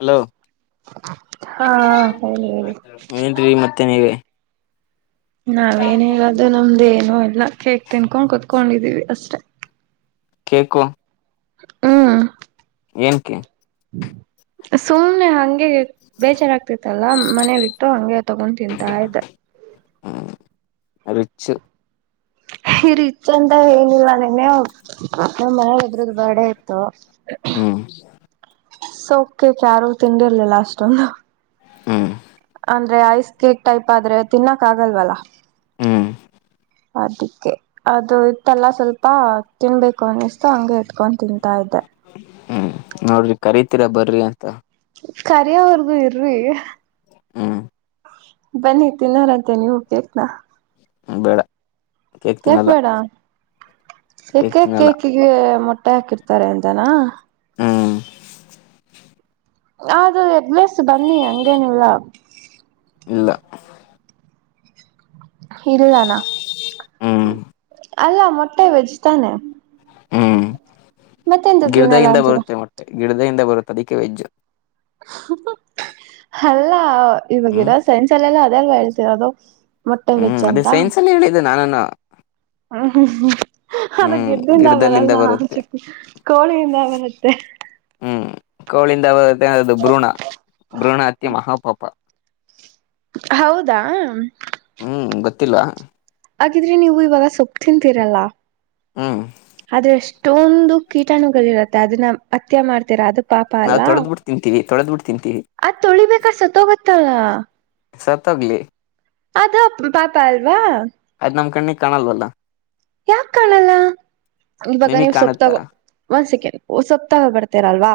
Hello ಹಾ ಹೇಳಿ ಹೇಳಿ ಏನ್ರಿ ಮತ್ತೆ ನೀವೆ ನಾವೇನ್ ಹೇಳೋದು ನಮ್ದ ಏನು ಎಲ್ಲ ಕೇಕ್ ತಿನ್ಕೊಂಡ್ ಕುತ್ಕೊಂಡಿದೀವಿ ಅಷ್ಟೆ ಕೇಕ್ಕ ಹ್ಮ್ ಏಳ್ಕ್ಕೆ ಸುಮ್ನೆ ಹಂಗೆ ಬೇಜಾರಾಗ್ತಿತ್ತಲ್ಲ ಮನಲಿಟ್ಟು ಹಂಗೆ ತಗೊಂಡ ತಿಂತಾ ಇದ್ದ ರಿಚ್ ಈರಿಚ್ ಅಂತ ಏನಿಲ್ಲ ನೆನೆ ನಮ್ಮ ಮಹ ಇದ ಇದ್ರ್ದ ಬಾಡ ಇತ್ತುು ಹ್ಮ್ ಸೌಕ್ಯಕ್ ಯಾರು ತಿಂಡಿರ್ಲಿಲ್ಲ ಅಷ್ಟೊಂದು ಹ್ಮ್ ಅಂದ್ರೆ ಐಸ್ ಕೇಕ್ ಟೈಪ್ ಆದ್ರೆ ತಿನ್ನಕ್ ಆಗಲ್ವಲ್ಲ ಹ್ಮ್ ಅದಕ್ಕೆ ಅದು ಇತ್ತಲ್ಲ ಸ್ವಲ್ಪ ತಿನ್ಬೇಕು ಅನ್ನಿಸ್ತು ಹಂಗೆ ಇತ್ಕೊಂಡು ತಿಂತವಿ ತಾಯ್ದ ಹ್ಮ್ ನೋಡ್ರಿ ಕರಿತೀರಾ ಬರ್ರಿ ಅಂತ ಕರಿವರ್ಗು ಇರ್ರಿ ಹ್ಮ ಬನ್ನಿ ತಿ ನರ ಅಂತೇ ನೀ ಹೋಗ್ಬೇಕನಾ ಬೆಳ ಯಾಕ್ ಬೇಡ ಕೇಕ್ ತಿನ್ನಲ್ಲ ಯಕಏಕಿಗೆಟ್ಟ ಅಟ್ಟೆ ಹಾಕಿರ್ತಾರೆ ಅಂತನಾ ಹಾ ಅದು ಎದಲೇಸ್ ಬನ್ನಿ ಹಂಗೇನಿಲ್ಲ ಇಲ್ಲ ಇದಾನ ಹ್ಮ್ ಅಲ್ಲ ಮೊಟ್ಟೆ ವೆಜ್ ತಾನೆ ಹ್ಮ್ ಮತ್ತೆಂತತನ ಎಲ್ಲ ಅಂತೀರಾ ಗಿಡದಿಂದ ಬರುತ್ತ ಅದಕ್ಕೆ ವೆಜ್ಜು ಅಲ್ಲ ಹ್ಮ್ ಇವಾಗರ ಸೈನ್ಸ್ ಅಲ್ಲೆಲ್ಲ ಸರ ಅದದು ಹ್ಮ್ ಅದೇ ಸೈನ್ಸ್ ಅಲ್ಲಿ ಹೇಳಿದ್ದ ನಾನಾನ ಹು ಹೂ ಅದು ಗೆಡ್ಡೆಯಿಂದ ಗಿಡದಲ್ಲಿಂದ ಬರಲ್ಲ ಬರುತ್ತೆ ಚುಕ್ಕ ಕೋಳಿಯಿಂದ ಬರತ್ತೆ ಹ್ಮ್ ಕೋಳಿಂದ ಬರುತ್ತೆ ಅದು ಭ್ರೂಣ ಭ್ರೂಣ ಹತ್ತೇ ಮಹಾಪಾಪ. ಹೌದಾ. ಹ್ಮ್ ಗೊತ್ತಿಲ್ಲಾ. ಹಾಗಿದ್ರೆ ನೀವು ಇವಾಗ ಸೊಪ್ಪ ತಿಂತೀರಲ್ಲ ಹ್ಮ್ ಆದ್ರೆ ಅಷ್ಟ ಅಷ್ಟೊಂದು ಕೀಟಾಣುಗಳು ಇರುತ್ತೆ ಅದನ್ನ ಹತ್ಯೆ ಮಾಡ್ತೀರಾ ಅದು ಪಾಪ ನಾವು ಅಲ್ಲ ತೊಳೆದಬಿಟ್ಟ ತಿಂತೀವಿ ತೊಳೆದ ಬಿಟ್ಟ ಅದ್ ತೊಳಿಬೇಕಾ ಸತ್ತ ಗೊತ್ತಲ್ಲ ಸತ್ತ ಹೋಗ್ಲಿ. ಅದು ಪಾಪ ಅಲ್ವಾ ಅದ್ ನಮ್ ಕಣ್ಣಿಗೆ ಕಾಣಲ್ಲವಲ್ಲ. ಯಾಕ ಕಾಣಲ್ಲ ಇವಾಗ ನಿಮಗ್ ನೀವು ಕಾಣುತ್ತಾ ಸೊಪ್ಪತಾಗೋ ಒಂದ್ ಸೆಕೆಂಡ್ ಬರ್ತರಲ್ವ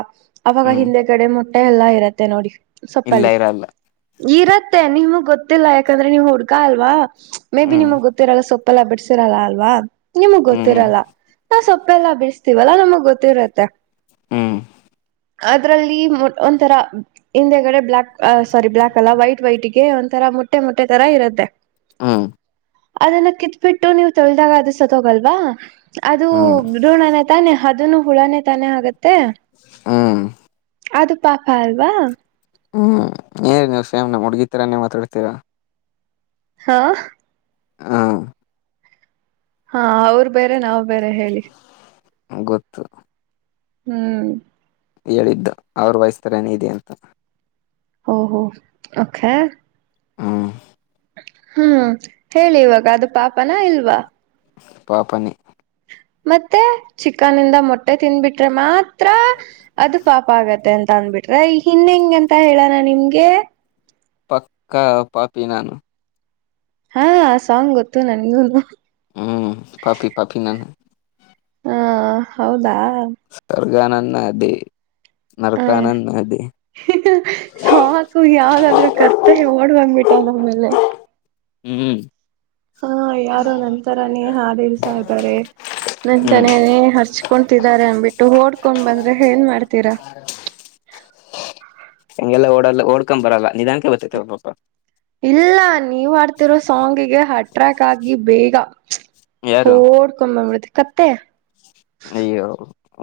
ಅವಾಗ ಹ್ಮ್ ಹಿಂದೆ ಕಡೆ ಮೊಟ್ಟೆ ಎಲ್ಲಾ ಇರತ್ತೆ ನೋಡಿ. ಇಲ್ಲ ಸೊಪ್ಪಲಿ ಇರಲ್ಲ ಇರತ್ತೆ ನಿಮಗ್ ಗೊತ್ತಿಲ್ಲ ಯಾಕಂದ್ರೆ ನೀವು ಹುಡ್ಗ ಅಲ್ವಾ. ಮೇ ಬಿ ಹ್ಮ್ ನಿಮಗ್ ಗೊತ್ತಿರಲ್ಲ ಸೊಪ್ಪಲ್ಲ ಬಿಡ್ಸಿರಲ್ಲ ಅಲ್ವಾ ನಿಮಗ್ ಹ್ಮ್ ಗೊತ್ತಿರಲ್ಲ ನಾ ಸೊಪ್ಪ ತಪ್ಪೆಲ್ಲ ಬಿಡಸ್ತಿವಲ್ಲಾ ನಮಗ್ ಗೊತ್ತಿರತ್ತೆ. ಹ್ಮ್ ಅದ್ರಲ್ಲಿ ಒಂಥರ ಹಿಂದೆಗಡೆ ಬ್ಲ್ಲಾಕ್ ಸ್ವರಿ ಬ್ಲ್ಯಾಕ್ ಅಲ್ಲ ವೈಟ್ ವೈಟ್ ಗೆ ಒಂಥರ ಮೊಟ್ಟೆ ಮೊಟ್ಟೆ ತರ ಇರುತ್ತೆ. ಹ್ಮ. ಅದನ್ನ ಕಿತ್ಬಿಟ್ಟು ನೀವು ತೊಳ್ದಾಗ ಅದು ಸತ್ತೋಗಲ್ವಾ ಅದು ಹ್ಮ್ ಭ್ರೂಣನೆ ತಾನೆ. ಅದನು ಹುಳಾನೇ ತಾನೆ ಆಗತ್ತೆ ಹ್ಮ್ ಅದು ಪಾಪ ಅಲ್ವಾ. ಹ್ಮ್ ಏನ್ ನೀವು ಸೇಮ್ ನಮ್ಮ ಹುಡ್ಗಿ ತರಾನೇ ಮಾತಾಡ್ತೀರಾ. ಹಾ. ಹಾ. ಹಾ ಅವ್ರ ಬೇರೆ ನಾವ್ ಬೇರೆ ಹೇಳಿ. ಗೊತ್ತು. ಹ್ಮ್. ಹೇಳಿದ್ದು ಅವರ ವಾಯ್ಸ್ ತರಾನೇ ಇದೆ ಅಂತ. ಓಹ್ ಒಹೋ ಓಕೇ. ಹಾ. ಹ್ಮ್ ಹೇಳಿ ಇವಾಗ ಅದು ಪಾಪನಾ ಇಲ್ವಾ. ಪಾಪಾನೆ. ಮತ್ತೆ ಚಿಕನ ನಿಂದ ಮೊಟ್ಟೆ ತಿನ್ಬಿಟ್ರೆ ಮಾತ್ರ ಅದು ಪಾಪ ಆಗತ್ತೆ ಅಂತ. ತಂದ್ಬಿಟ್ರ ಹನ್ ಹೆಂಗೆಂತ ಹೇಳೋಣ ನಿಮ್ಗೆ. ಪಕ್ಕಾ ಪಾಪಿ ನಾನು. ಹಾ ಆ ಸಾಂಗ್ ಗೊತ್ತು ನನ್ಗೂನು. ಹ್ಮ್ ಕಾಫಿ ಕಾಫಿ ನಾನು. ಹ್ಮ್ ಹೌದಾ ಈಗ ನನ್ನದೇ. ಹ ಸಾಕು ಯಾವದ್ರಾದು ಕತ್ತ ಓಡ್ಬಂದ್ಬಿಟ್ಟ. [unintelligible] ಆಮೇಲೆ ಹ್ಮ ಹಾ ಯಾರೋ ನಂತರನೇ ಹಾಡ ಹೆಳ್ತಾ ಇದಾರೆ ಹ್ಮ್ ನಂತಾರಣೆ ಹರ್ಚ್ಕೊತ ತಿಂತಿ ಇದಾರೆ ಅನ್ಬಿಟ್ಟು ಓಡ್ಕೊಂಡ್ ಬಂದ್ರೆ ಏನ್ ಮಾಡ್ತೀರಾ. ಹಂಗೆಲ್ಲ ಓಡಲ್ಲ ಒಡಕೊಂಡ ಬರಲ್ಲ ನಿಧಾನಕ ಬರ್ತೇತಿ ಅದು ಪಾಪ - ಹಡ್ತಿರೋ ಸಾಂಗಗೆ ಹ ಟ್ರ್ಯಾಕ್ ಆಗಿ ಬೇಗ ಯಾರು [inaudible] ಕತ್ತೆ ಅಯ್ಯೋ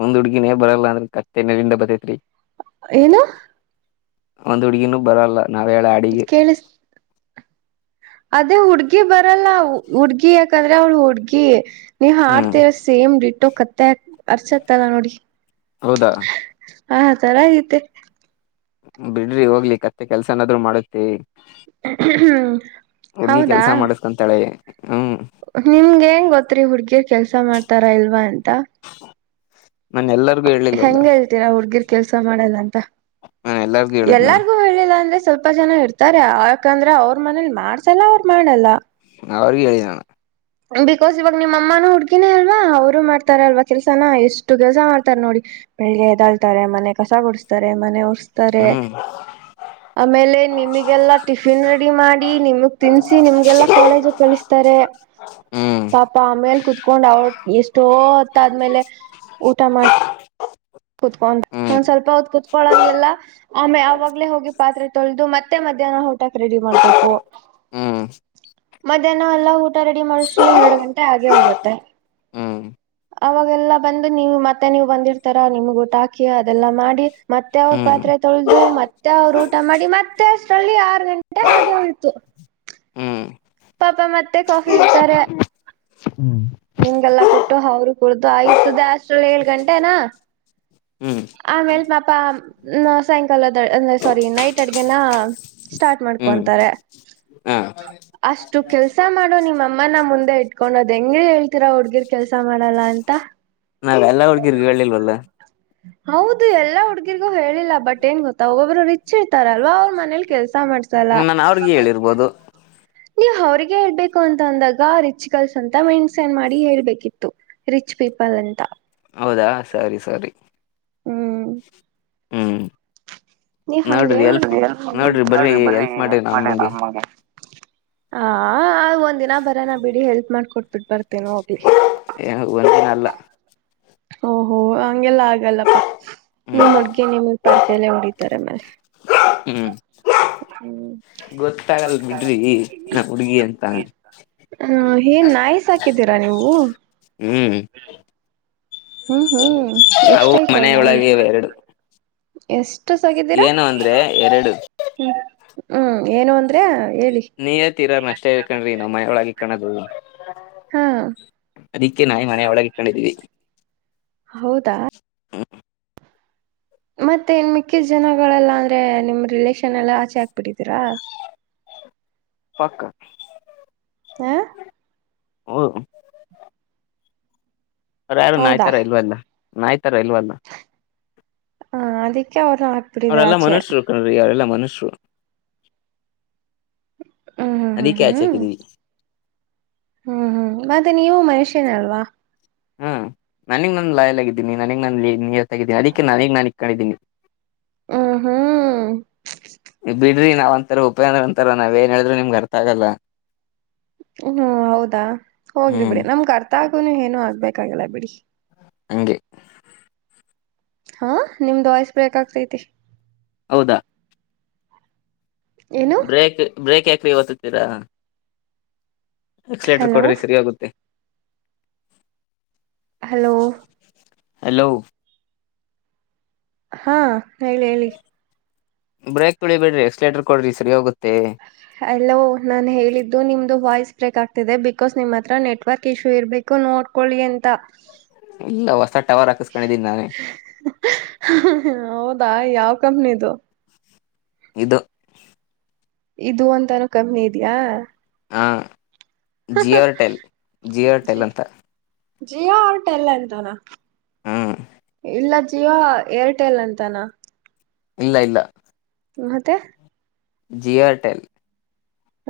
ಒಂದ್ ಹುಡ್ಗಿನೇ ಬರಲ್ಲ ಅಂದ್ರೆ ಕತ್ತೆ ನೆಲಿಂದ ಬತೈೇತ್ರಿ ಏನ ಒಂದ್ ಹುಡ್ಗಿನೂ ಬರಲ್ಲ ನಾವ್ ಹೇಳ ಅಡಿಗೆ ಕೇಳಿಸ ಅದೇ ಹುಡ್ಗಿ ಬರಲ್ಲ ಹುಡ್ಗಿ ಯಾಕಂದ್ರೆ ಅವ್ಳು ಹುಡ್ಗಿ ನೀ ಹ್ಮ್ ಹಾಡ್ತರ ಸೇಮ್ ಟ್ಟೋ ಕತ್ತ ಅರ್ಸತ್ತಲ್ಲಾ ನೋಡಿ ಹೌದಾ ಹಾ ಚರಗತೆ ಬಿಡ್ರಿ ಹೋಗ್ಲಿ ಕತ್ತೆ ಕೆಲ್ಸ ನಾದ್ರು ಮಾಡುತ್ತಿ ಹುಡ್ಗಿ ಹೌದಾ ಕೆಲ್ಸ ಮಾಡಸ್ಕೊಂತಾಳೆ ಹ್ಮ್ ನಿಮ್ಗೆ ಏನ್ರಿ ಗೊತ್ರಿ ಹುಡ್ಗಿರ್ ಕೆಲ್ಸ ಮಾಡ್ತಾರ ಇಲ್ವಾ ಅಂತ. ನನ್ನ ಎಲ್ಲರಿಗೂ ಹೇಳಿಲ್ವಲ್ಲ ಹೆಂಗ ಹೇಳ್ತೀರಾ ಹುಡ್ಗಿರ್ ಕೆಲ್ಸ ಮಾಡಲ್ಲ ಅಂತ. ನಾನ್ ಎಲ್ಲರಿಗೂ ಹೇಳಿದ್ನ ಎಲ್ಲರಿಗೂ ಹೇಳಿಲ್ಲ ಅಂದ್ರೆ. ಸ್ವಲ್ಪ ಜನ ಇರ್ತಾರೆ ಯಾಕಂದ್ರೆ ಅವ್ರ ಮನೇಲಿ ಮಾಡ್ಸಲ್ಲ ಅವ್ರು ಮಾಡಲ್ಲ [inaudible] ಬಿಕಾಸ್ ಇವಾಗ ನಿಮ್ಮ ಅಮ್ಮನೂ ಹುಡ್ಗಿನೇ ಅಲ್ವಾ ಅವರು ಮಾಡ್ತಾರ ಅಲ್ವಾ ಕೆಲ್ಸನ ಎಷ್ಟು ಕೆಲ್ಸ ಮಾಡ್ತಾರ ನೋಡಿ ಬೆಳಿಗ್ಗೆ ಎದಾಳ್ತಾರೆ ಮನೆ ಕಸ ಗುಡಿಸಸ್ತಾರೆ ಮನೆ ರ್ಸ್ತಾರೆ ಹ್ಮ್ ಆಮೇಲೆ ನಿಮಗೆಲ್ಲಾ ಟಿಫಿನ್ ರೆಡಿ ಮಾಡಿ ನಿಮಗ್ ತಿನ್ ನಿಮ್ಗೆಲ್ಲಾ ಕಾಲೇಜ ಕಳಿಸ್ತಾರೆ ಹ್ಮ್ ಪಾಪ ಆಮೇ ಕುತ್ಕೊಂಡ್ ಅವಳ ಎಷ್ಟೋ ಹೊತ್ತ ಆದ್ಮೇಲೆ ಊಟ ಮಾಡ ಕುತ್ಕೊಂಡ ಹ್ಮ್ ಒಂದ್ ಸ್ವಲ್ಪತ್ ಕುೂತ್ಕೊಳಂಗಗೆಲ್ಲ ಆಮೆ ಆವಾಗಲೇ ಹೋಗಿ ಪಾತ್ರೆ ತೊಳೆದು ಮತ್ತೆ ಮಧ್ಯಾಹ್ನ ಓಟಕ್ ರೆಡಿ ಮಾಡ್ಬೇಕು ಹಾ ಮಧ್ಯಾಹ್ನ ಎಲ್ಲಾ ಊಟ ರೆಡಿ ಮಾಡಿಸ್ರಲ ಎರಡು ಗಂಟೆ ಆೆ ಹೋಗುತ್ತೆ ಹ್ಮ್ ಹ್ಮ್ ಅವಾಗೆಲ್ಲಾ ಬಂದು ನೀವು ಮತ್ತೆ ನೀವು ಬಂದಿರ್ತಾರ ನಿಮಟಾಕಿ ಅದೆಲ್ಲ ಮಾಡಿ ಮತ್ತೆ ಅವ್ರ ಹ್ಮ್ ಪಾತ್ರೆ ತೊಳೆದು ಮತ್ತೆ ಅವ್ರು ಊಟ ಮಾಡಿ ಮತ್ತೆ ಅಷ್ಟರಲ್ಲಿ ಆರು ಗಂಟೆ ಹಾಗೆ ಉಯತು ಹ್ಮ್ ಪಾಪ ಮತ್ತೆ ಕಾಫಿ ಇಡ್ತಾರೆ ನಿಮ್ಗೆಲ್ಲಾ ಕೊಟ್ಟು ಅವರು ಕುಡ್ದು ಆಯ್ತ ದೇ ಅಷ್ಟ್ರಲ್ಲಿ ಏಳ್ ಗಂಟೆನಾ ಹ್ಮ್ ಆಮೇಲ್ ಪಾಪ ಸಾಯಂಕಾಲಂದ ಸಾರಿ ನೈಟ್ ಅಡ್ಗೆನ ಸ್ಟಾರ್ಟ್ ಹ್ಮ್ ಮಾಡ್ಕೊಂತಾರೆ ಹ ಅಷ್ಟು ಕೆಲ್ಸ ಮಾಡೋ ನಿಮ್ಮ ಅಮ್ಮನ ಮುಂದೆ ಇಟ್ಕೊಂಡೋದ್ ಹೆಂಂಗ ಹೇಳ್ತೀರ ಹುಡ್ಗಿರ್ ಕೆಲ್ಸ ಮಾಡ ಲ್ಲ ಅಂತ ನಾ ಎಲ್ಲಾ ಒಳಕ ಇಿ ವಳ್ಳಲಿವಲ್ಲ ಹೌದು ಎಲ್ಲಾ ಹುಡ್ಗಿರ್ಗೂ ಹೇಳಿಲ್ಲ ಬಟ್ ಏನ್ ಗೊತ್ತಾ ಒಬ್ಬೊಬ್ರು ರಿಚ್ ಇರ್ತಾರ ಅಲ್ವಾ ಅವ್ರ ಮನೇಲಿ ಕೆಲ್ಸ ಮಾಡ್ಸ ಹ ನಾನು ಅವ್ರಗ ಹೇಳಿರ್ಬೋದು ನೀ್ ಅವ್ರಿಗೆ ಹೇಳ್ಬೇಕು ಅಂತ ಅಂದಾಗ ರಿಚ್ ಗರ್ಲ್ಸ್ ಅಂತ ಮೆಣ್ಸೆನ್ ಮಾಡಿ ಹೇಳ್ಬೇಕಿತ್ತು ರಿಚ್ ವಿಫಲಂತ ಹೌದಾ ಸರಿ ಸರಿ ಹ್ಮ್ ಹ್ಮ್ ನೀ್ ನೋಡ್ರಿ ಎಲ್ಪ್ ನೋಡ್ರಿ ಬರ್ರಿ ಹಿ ಬರಿ ಮಾಡ್ರಿ ಎಲ್ಪ್ ಮಾಡಿ ನಮ್ಮಗೆ ಹ ಒಂದ್ ದಿನ ಬರ ನ ಬಿಡಿ ಹೆಲ್ಪ್ ಮಾಡಕೊಟ್ಬಿಟ್ಟ ಬರ್ತೇನ ಹೋಗ್ಲಿ ಏನೋಗ ಬಂತಿನಲ್ಲ ಓಹೋ ಹಗೆಲ್ಲ ಆಗಲ್ಲಪ್ಪಾ ಹ್ಮ್ ನಿಮ್ಮ ಹುಡ್ಗಿ ನಿಮ್ಮ ಪರ್ಕೆಲ್ಲ ಹೊಡಿತಾರೆ ಮೇಲೆ ಹ್ಮ್ ಗೊತ್ತಾಗಲ್ ಬಿಡ್ರಿ ನಾ ಹುಡ್ಗಿ ಅಂತ ಹ್ಮ ಏನ್ ನಾಯಿಸ್ ಹಾಕಿದ್ದೀರಾ ನೀವು ಹ್ಮ್ ಹ್ಮ್ ಹ್ಮ್ ಅವು ಎಷ್ಟಾಯ್ತವೆ ನಾ ಮನೆಯೊಳಗೆ ಇವೆ ಎರಡು ಎಷ್ಟು ಸಗಿದ್ದೀರಾ ಏನು ಅಂದ್ರೆ ಎರಡು ಹ್ಮ್ ಏನು ಅಂದ್ರೆ ಹೇಳಿ ನೀ ಹತ್ತೀರ ಅಷ್ಟೇ ಹೇಳ್ಕ್ರಿ ನಾವ್ ಮನೆ ಒಳಗೆ ಕಾಣೋದು ಹಾ ಅದಿಕ್ಕೆ ನಾಯಿ ಮನೆಯ ಒಳಗೆ ಇಕೊಂಡಿದ್ದೀವಿ ಹೌದಾ ಹ [inaudible] ಮತ್ತೆ ಇನ್ ಮಿಕ್ಕಿದ ಜನಗಳೆಲ್ಲಾ ಅಂದ್ರೆ ನಿಮ ರಿಲೇಷನ್ ಎಲ್ಲಾ ಆಚೆ ಹಾಕ್ಬಿಟ್ಟಿದೀರಾ ಪಕ್ಕ ಹ ಹ್ಮ ಅ ಯಾರು ಹೌದಾ ನಾಯ್ತರ ಇಲ್ವಲ್ಲ ನಾಯ್ತರ ಇಲ್ವಲ್ಲ ಹ ಅದಕ್ಕೆ ಅವ್ರನ್ನ ಹಾಕ್ಬಿಟ್ಟಿದೀರ ಅವ್ರೆಲ್ಲ ಆಚೆ ಮನುಷ್ಯರು ಕ್ರೀ ಅವರೆಲ್ಲ ಮನುಷ್ಯರು ಹ್ಮ್ ಹ್ಮ್ ಹ್ಮ್ ಅದುಕೆ ಹ್ಮ್ ಅಚ್ಚೆಹಾಕಿದವಿ ಹ್ಮ್ ಹ್ಮ್ ಮತ್ತೆ ನೀವು ಮನುಷ್ಯನಲ್ವಾ ಹ್ಮ ನನಗೆ ನನ್ ಲಾಯಲ್ಗಿದ್ದೀನಿ ನನಗ್ ನಾನ ನೀರ್ ತಾಗಿದ್ದೀಿ ಅದಿಕ್ಕೆ ನನಗ್ ನನ ಕಳಿದ್ದೀನಿ ಹ ಹ್ಮ ರಿ ನಾವ್ ಅಂತ ಉಪೇಂದ್ರ ಅಂತಾರ ನಾವ್ ಏನ್ ಹೇಳಿದ್ ನಿಮ್ ಗರ್ ಆಗಲ್ಲ ಹ್ಮ್ ಹೌದಾ ಹೋಗ್ಲಿ ಹ್ಮ್ ಬಿಡಿ ನಮ್ಗ ಅರ್ಥ ಆಗು ಏನು ಆಗ್ಬೇಕಾಗಲ್ಲ ಬಿಡಿ ಹಂಗಗೆ ಹಾ ನಿಮ್ದ್ ವಯ್ಸ್ ಬ್ರೇಕ್ ಆಗ್ತೈತಿ ಹೌದ ಏನು ಬ್ರೇಕ್ ಬ್ರೇಕ್ ಯಾಕ್ರ ತ್ತತೀರಾ ಎಕ್ಸಲೇಟರ್ ಹಲೋ ಕೊಡ್ರಿ ಸರಿ ಆಾಗುತ್ತೆ ಹಲೋ ಹಲೋ ಹಾ ಹೇಳಿ ಹೇಳಿ ಬ್ರೇಕ್ ತಿಳಿಬೇಡಿ ಎಕ್ಸ್ಲೇಟರ್ ಕೊಡ್ರಿ ಸರಿ ಹೋಗುತ್ತೆ ಅಲ್ಲೋ ನಾನು ಹೇಳಿದ್ದು ನಿಮ್ದು ವಾಯ್ಸ್ ಕ್ ಆಗ್ತಿದೆ ಬಿಕಾಸ್ ನಿಮ್ಮ್ ಹತ್ರ ನೆಟ್ವರ್ಕ್ ಇಶ್ಯೂ ಇರ್ಬೇಕು ನೋಡ್ಕೊಳ್ಳಿ ಅಂತ ಇಲ್ಲ ಹೊಸ ಟವರ್ ಹಾಕಿಸ್ಕೊಂಡಿದೀನಿ ನಾನೇ ದ ಯಾವ ಕಂಪ್ನದು ಇದುದು ಇದು ಅಂತಾನೂ ಕಮ್ಮಿ ಇದ್ಯಾಾ ಹಾ ಜಿಯೋರ್ಟೆಲ್ ಜಿಯೋ ಜಿ ರ್ಟೆಲ್ ಅಂತ ಜಿಯೋ ಹೋಟಲ್ ಅಂತಾನ ಹ್ಮ್ ಎಲ್ಲ ಎಂತಾನ ಇಲ್ಲ ಜಿಯೋ ಏರ್ಟೆಲ್ ಅಂತನಾ ಇಲ್ಲ ಇಲ್ಲ ಮತ್ತೆ ಜಿಯರ್ಟೆಲ್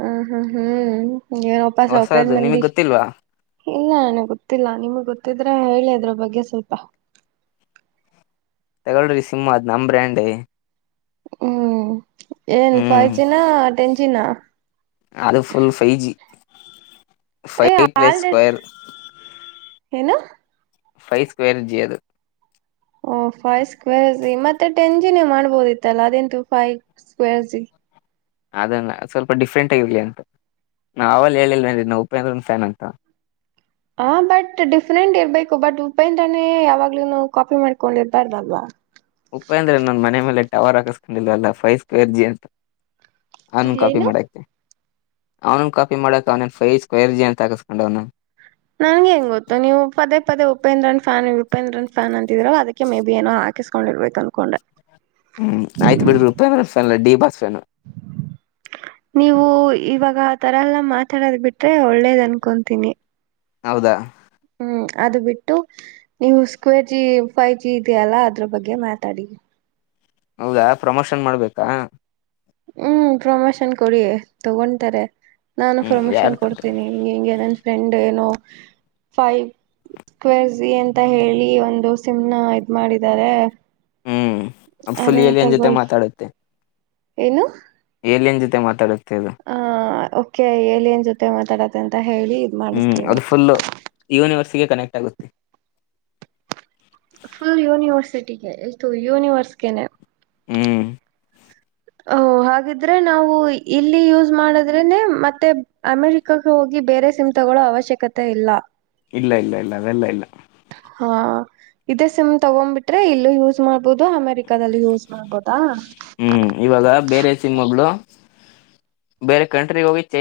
ಹ್ಮ್ ಹ್ಮ್ ಹ್ಮ್ ಏನೋಪ್ಪ ಸೌಕ ಹೊಸದು ಮಂದಿ ನಿಮಗ್ ಗೊತ್ತಿಲ್ವಾ ಇಲ್ಲ ನಾನ ಗೊತ್ತಿಲ್ಲ ನಿಮ್ಗ್ ಗೊತ್ತಿದ್ರೆ ಹೇಳಿದ್ರ ಬಗ್ಗೆ ಸ್ವಲ್ಪ ತಗಳ್ರಿ ಸಿಮ್ಮ್ ಅದ್ ನಮ್ ಬ್ರ್ಯಾಂಡೇ ಹ್ಮ್ ಏನ್ ಫೈವ್ ಹ್ಮ್ ಜಿನ ಟೆನ್ ಜಿನ ಅದು ಫುಲ್ ಫೈವ ಜಿ ಏ ಫೈವ್ ಪ್ಲಸ್ ಆಲ್ರೆಡಿ ಸ್ಕ್ಯರ್ ಏನು ಫೈವ ಸ್ಕ್ವಯರ್ಜಿ ಅದು ಓ ಫೈವ್ ಸ್ಕ್ವೇರ್ ಮತ್ತೆ ಟೆನ್ ಜಿ ನೀ ಮಾಡ್ಬೋದಿತ್ತಲ್ಲ ಅದಂತು ಫೈವ್ ಸ್ಕ್ವೇರ್ ಅದಲ್ಲ ಸ್ವಲ್ಪ ಡಿಫ್ರೆಂಟ್ ಆಗಿರ್ಲಿ ಅಂತ ನಾ ಅವಲ್ಲೇ ಹೇಳಿಲ್ಲ ಏನ್ರೀ ಉಪೇಂದ್ರನ್ ಫ್ಯಾನ್ ಅಂತ. ಹಾ ಬಟ್ ಡಿಫ್ರೆಂಟ್ ಇರ್ಬೇಕು ಬಟ್ ಉಪೇಂದ್ರಾನೇ ಯಾವಾಗ್ಲೂನು ಕಾಪಿ ಮಾಡ್ಕೊಂಡಿರ್ಬಾರ್ದಲ್ವಾ. ಉಪೇಂದ್ರ ನನ್ ಮನೆ ಮೇಲೆ ಟವರ್ ಹಾಕಿಸ್ಕೊಂಡಿಲ್ವಲ್ಲ ಫೈಸ್ ಕೇಳಿ ಜಿ ಅಂತ ನಾನು ಕಾಫಿ ಏನು ಮಾಡಾಕ್ತಿನಿ. ಅವನು ಕಾಪಿ ಮಾಡಕ ಅವನ ಫೈ ಸ್ಕ್ವೇರ್ ಜಿ ಅಂತ ಹಾಕಿಸ್ಕೊಂಡವ್ನ. ನಂಗ್ಹೆಂಗ್ ಗೊತ್ತು ನೀವು ಪದೇ ಪದೇ ಉಪೇಂದ್ರನ್ ಫ್ಯಾನ್ ಉಪೇಂದ್ರನ್ ಫ್ಯಾನ್ ಅಂತಿದ್ರರಲ್ಲ ಅದ ಮೇ ಬಿ ಏನೋ ಆ ಕಿಸ್ಕೊಂಡಿರ್ಬೇಕ ಅನ್ಕೊಂಡೆ. ಹ್ಮ್ ಆಯ್ತು ಬಿಡ್ರಿ ಉಪೇಂದ್ರ ಫ್ಯಾನ್ಲ ಡಿ ಬಾಸ್ ಫ್ಯಾನ್. ನೀವು ಇವಾಗ ಆ ತರ ಎಲ್ಲಾ ಮಾತಾಡದ್ ಬಿಟ್ರೆ ಒಳ್ಳೇದ್ ಅನ್ಕೊಂತೀನಿ. ಹೌದಾ ಹ್ಮ್ ಅದು ಬಿಟ್ಟು ನೀವು ಸ್ಕ್ವೇರ್ ಜಿ ಫೈವ್ ಜಿ ಇದೆಯಲ್ಲ ಅದ್ರ ಬಗ್ಗೆ ಮಾತಾಡಿ ಹೌದಾ ಪ್ರಮೋಷನ್ ಮಾಡ್ಬೇಕಾ ಹ್ಮ್ ಪ್ರಮೋಶನ್ ಕೊಡಿ ತಗೊಂಡ್ತಾರೆ. ನಾನು ಹ್ಮ್ ಯಾರು ಪ್ರಮೋಷನ್ ತಂತಾನೆ ಕೊಡ್ತೀನಿ ಹಿಂಗೆ ಹಿಂಗೆ ನನ್ ಫ್ರೆಂಡ್ ಏನೋ ಫೈವ್ ಸ್ಕ್ವೇರ್ ಜಿ ಅಂತ ಹೇಳಿ ಒಂದು ಸಿಮ್ ನಾ ಇದು ಮಾಡಿದಾರೆ. ಹ್ಮ್ ಫುಲ್ ಏಲಿಯನ್ ಜೊತೆ ಮಾತಾಡುತ್ತೆ. ಏನು. ಏಲಿಯನ್ ಜೊತೆ ಮಾತಾಡತ್ತೆ ಅದು. ಆ ಓಕೆ ಏಲಿಯನ್ ಜೊತೆ ಮಾತಾಡತ್ತಿ ಅಂತ ಹೇಳಿ ಇದ್ ಹ್ಮ್ ಮಾಡಿಸ್ತೀನಿ ಅದು ಫುಲ್ ಯೂನಿವರ್ಸ್ಗೆ ಕನೆಕ್ಟ್ ಆಗುತ್ತೆ. ಫುಲ್ ಯೂನಿವರ್ಸಿಟಿಗೆ ಎಷ್ಟು ಯೂನಿವರ್ಸ್ಗೆನೆ. ಹ್ಮ್. ಹ ಹಾಗಿದ್ರೆ ನಾವು ಇಲ್ಲಿ ಯೂಸ್ ಮಾಡದ್ರೆನೆ ಮತ್ತೆ ಅಮೆರಿಕಾಗ ಹೋಗಿ ಬೇರೆ ಸಿಮ್ ತ ಗೊಳ್ಳೋ ಅವಶ್ಯಕತೆ ಇಲ್ಲ ಇಲ್ಲ ಇಲ್ಲ ಇಲ್ಲ ಅವೆಲ್ಲ ಇಲ್ಲ. ಹಾ ಇದೇ ಸಿಮ್ ತಗೊಂಡ್ಬಿಟ್ರೆ ಇಲ್ಲೂ ಯೂಸ್ ಮಾಡ್ಬಹುದು ಅಮೆರಿಕದಲ್ಲಿ ಯೂಸ್ ಮಾಡ್ಬಹುದ್ ಹ್ಮ್ ಇವಾಗ ಬೇರೆ ಸಿಮ್ಗಳು ಬೇರೆ ಕಂಟ್ರಿ ಹೋಗಿ ಚೇ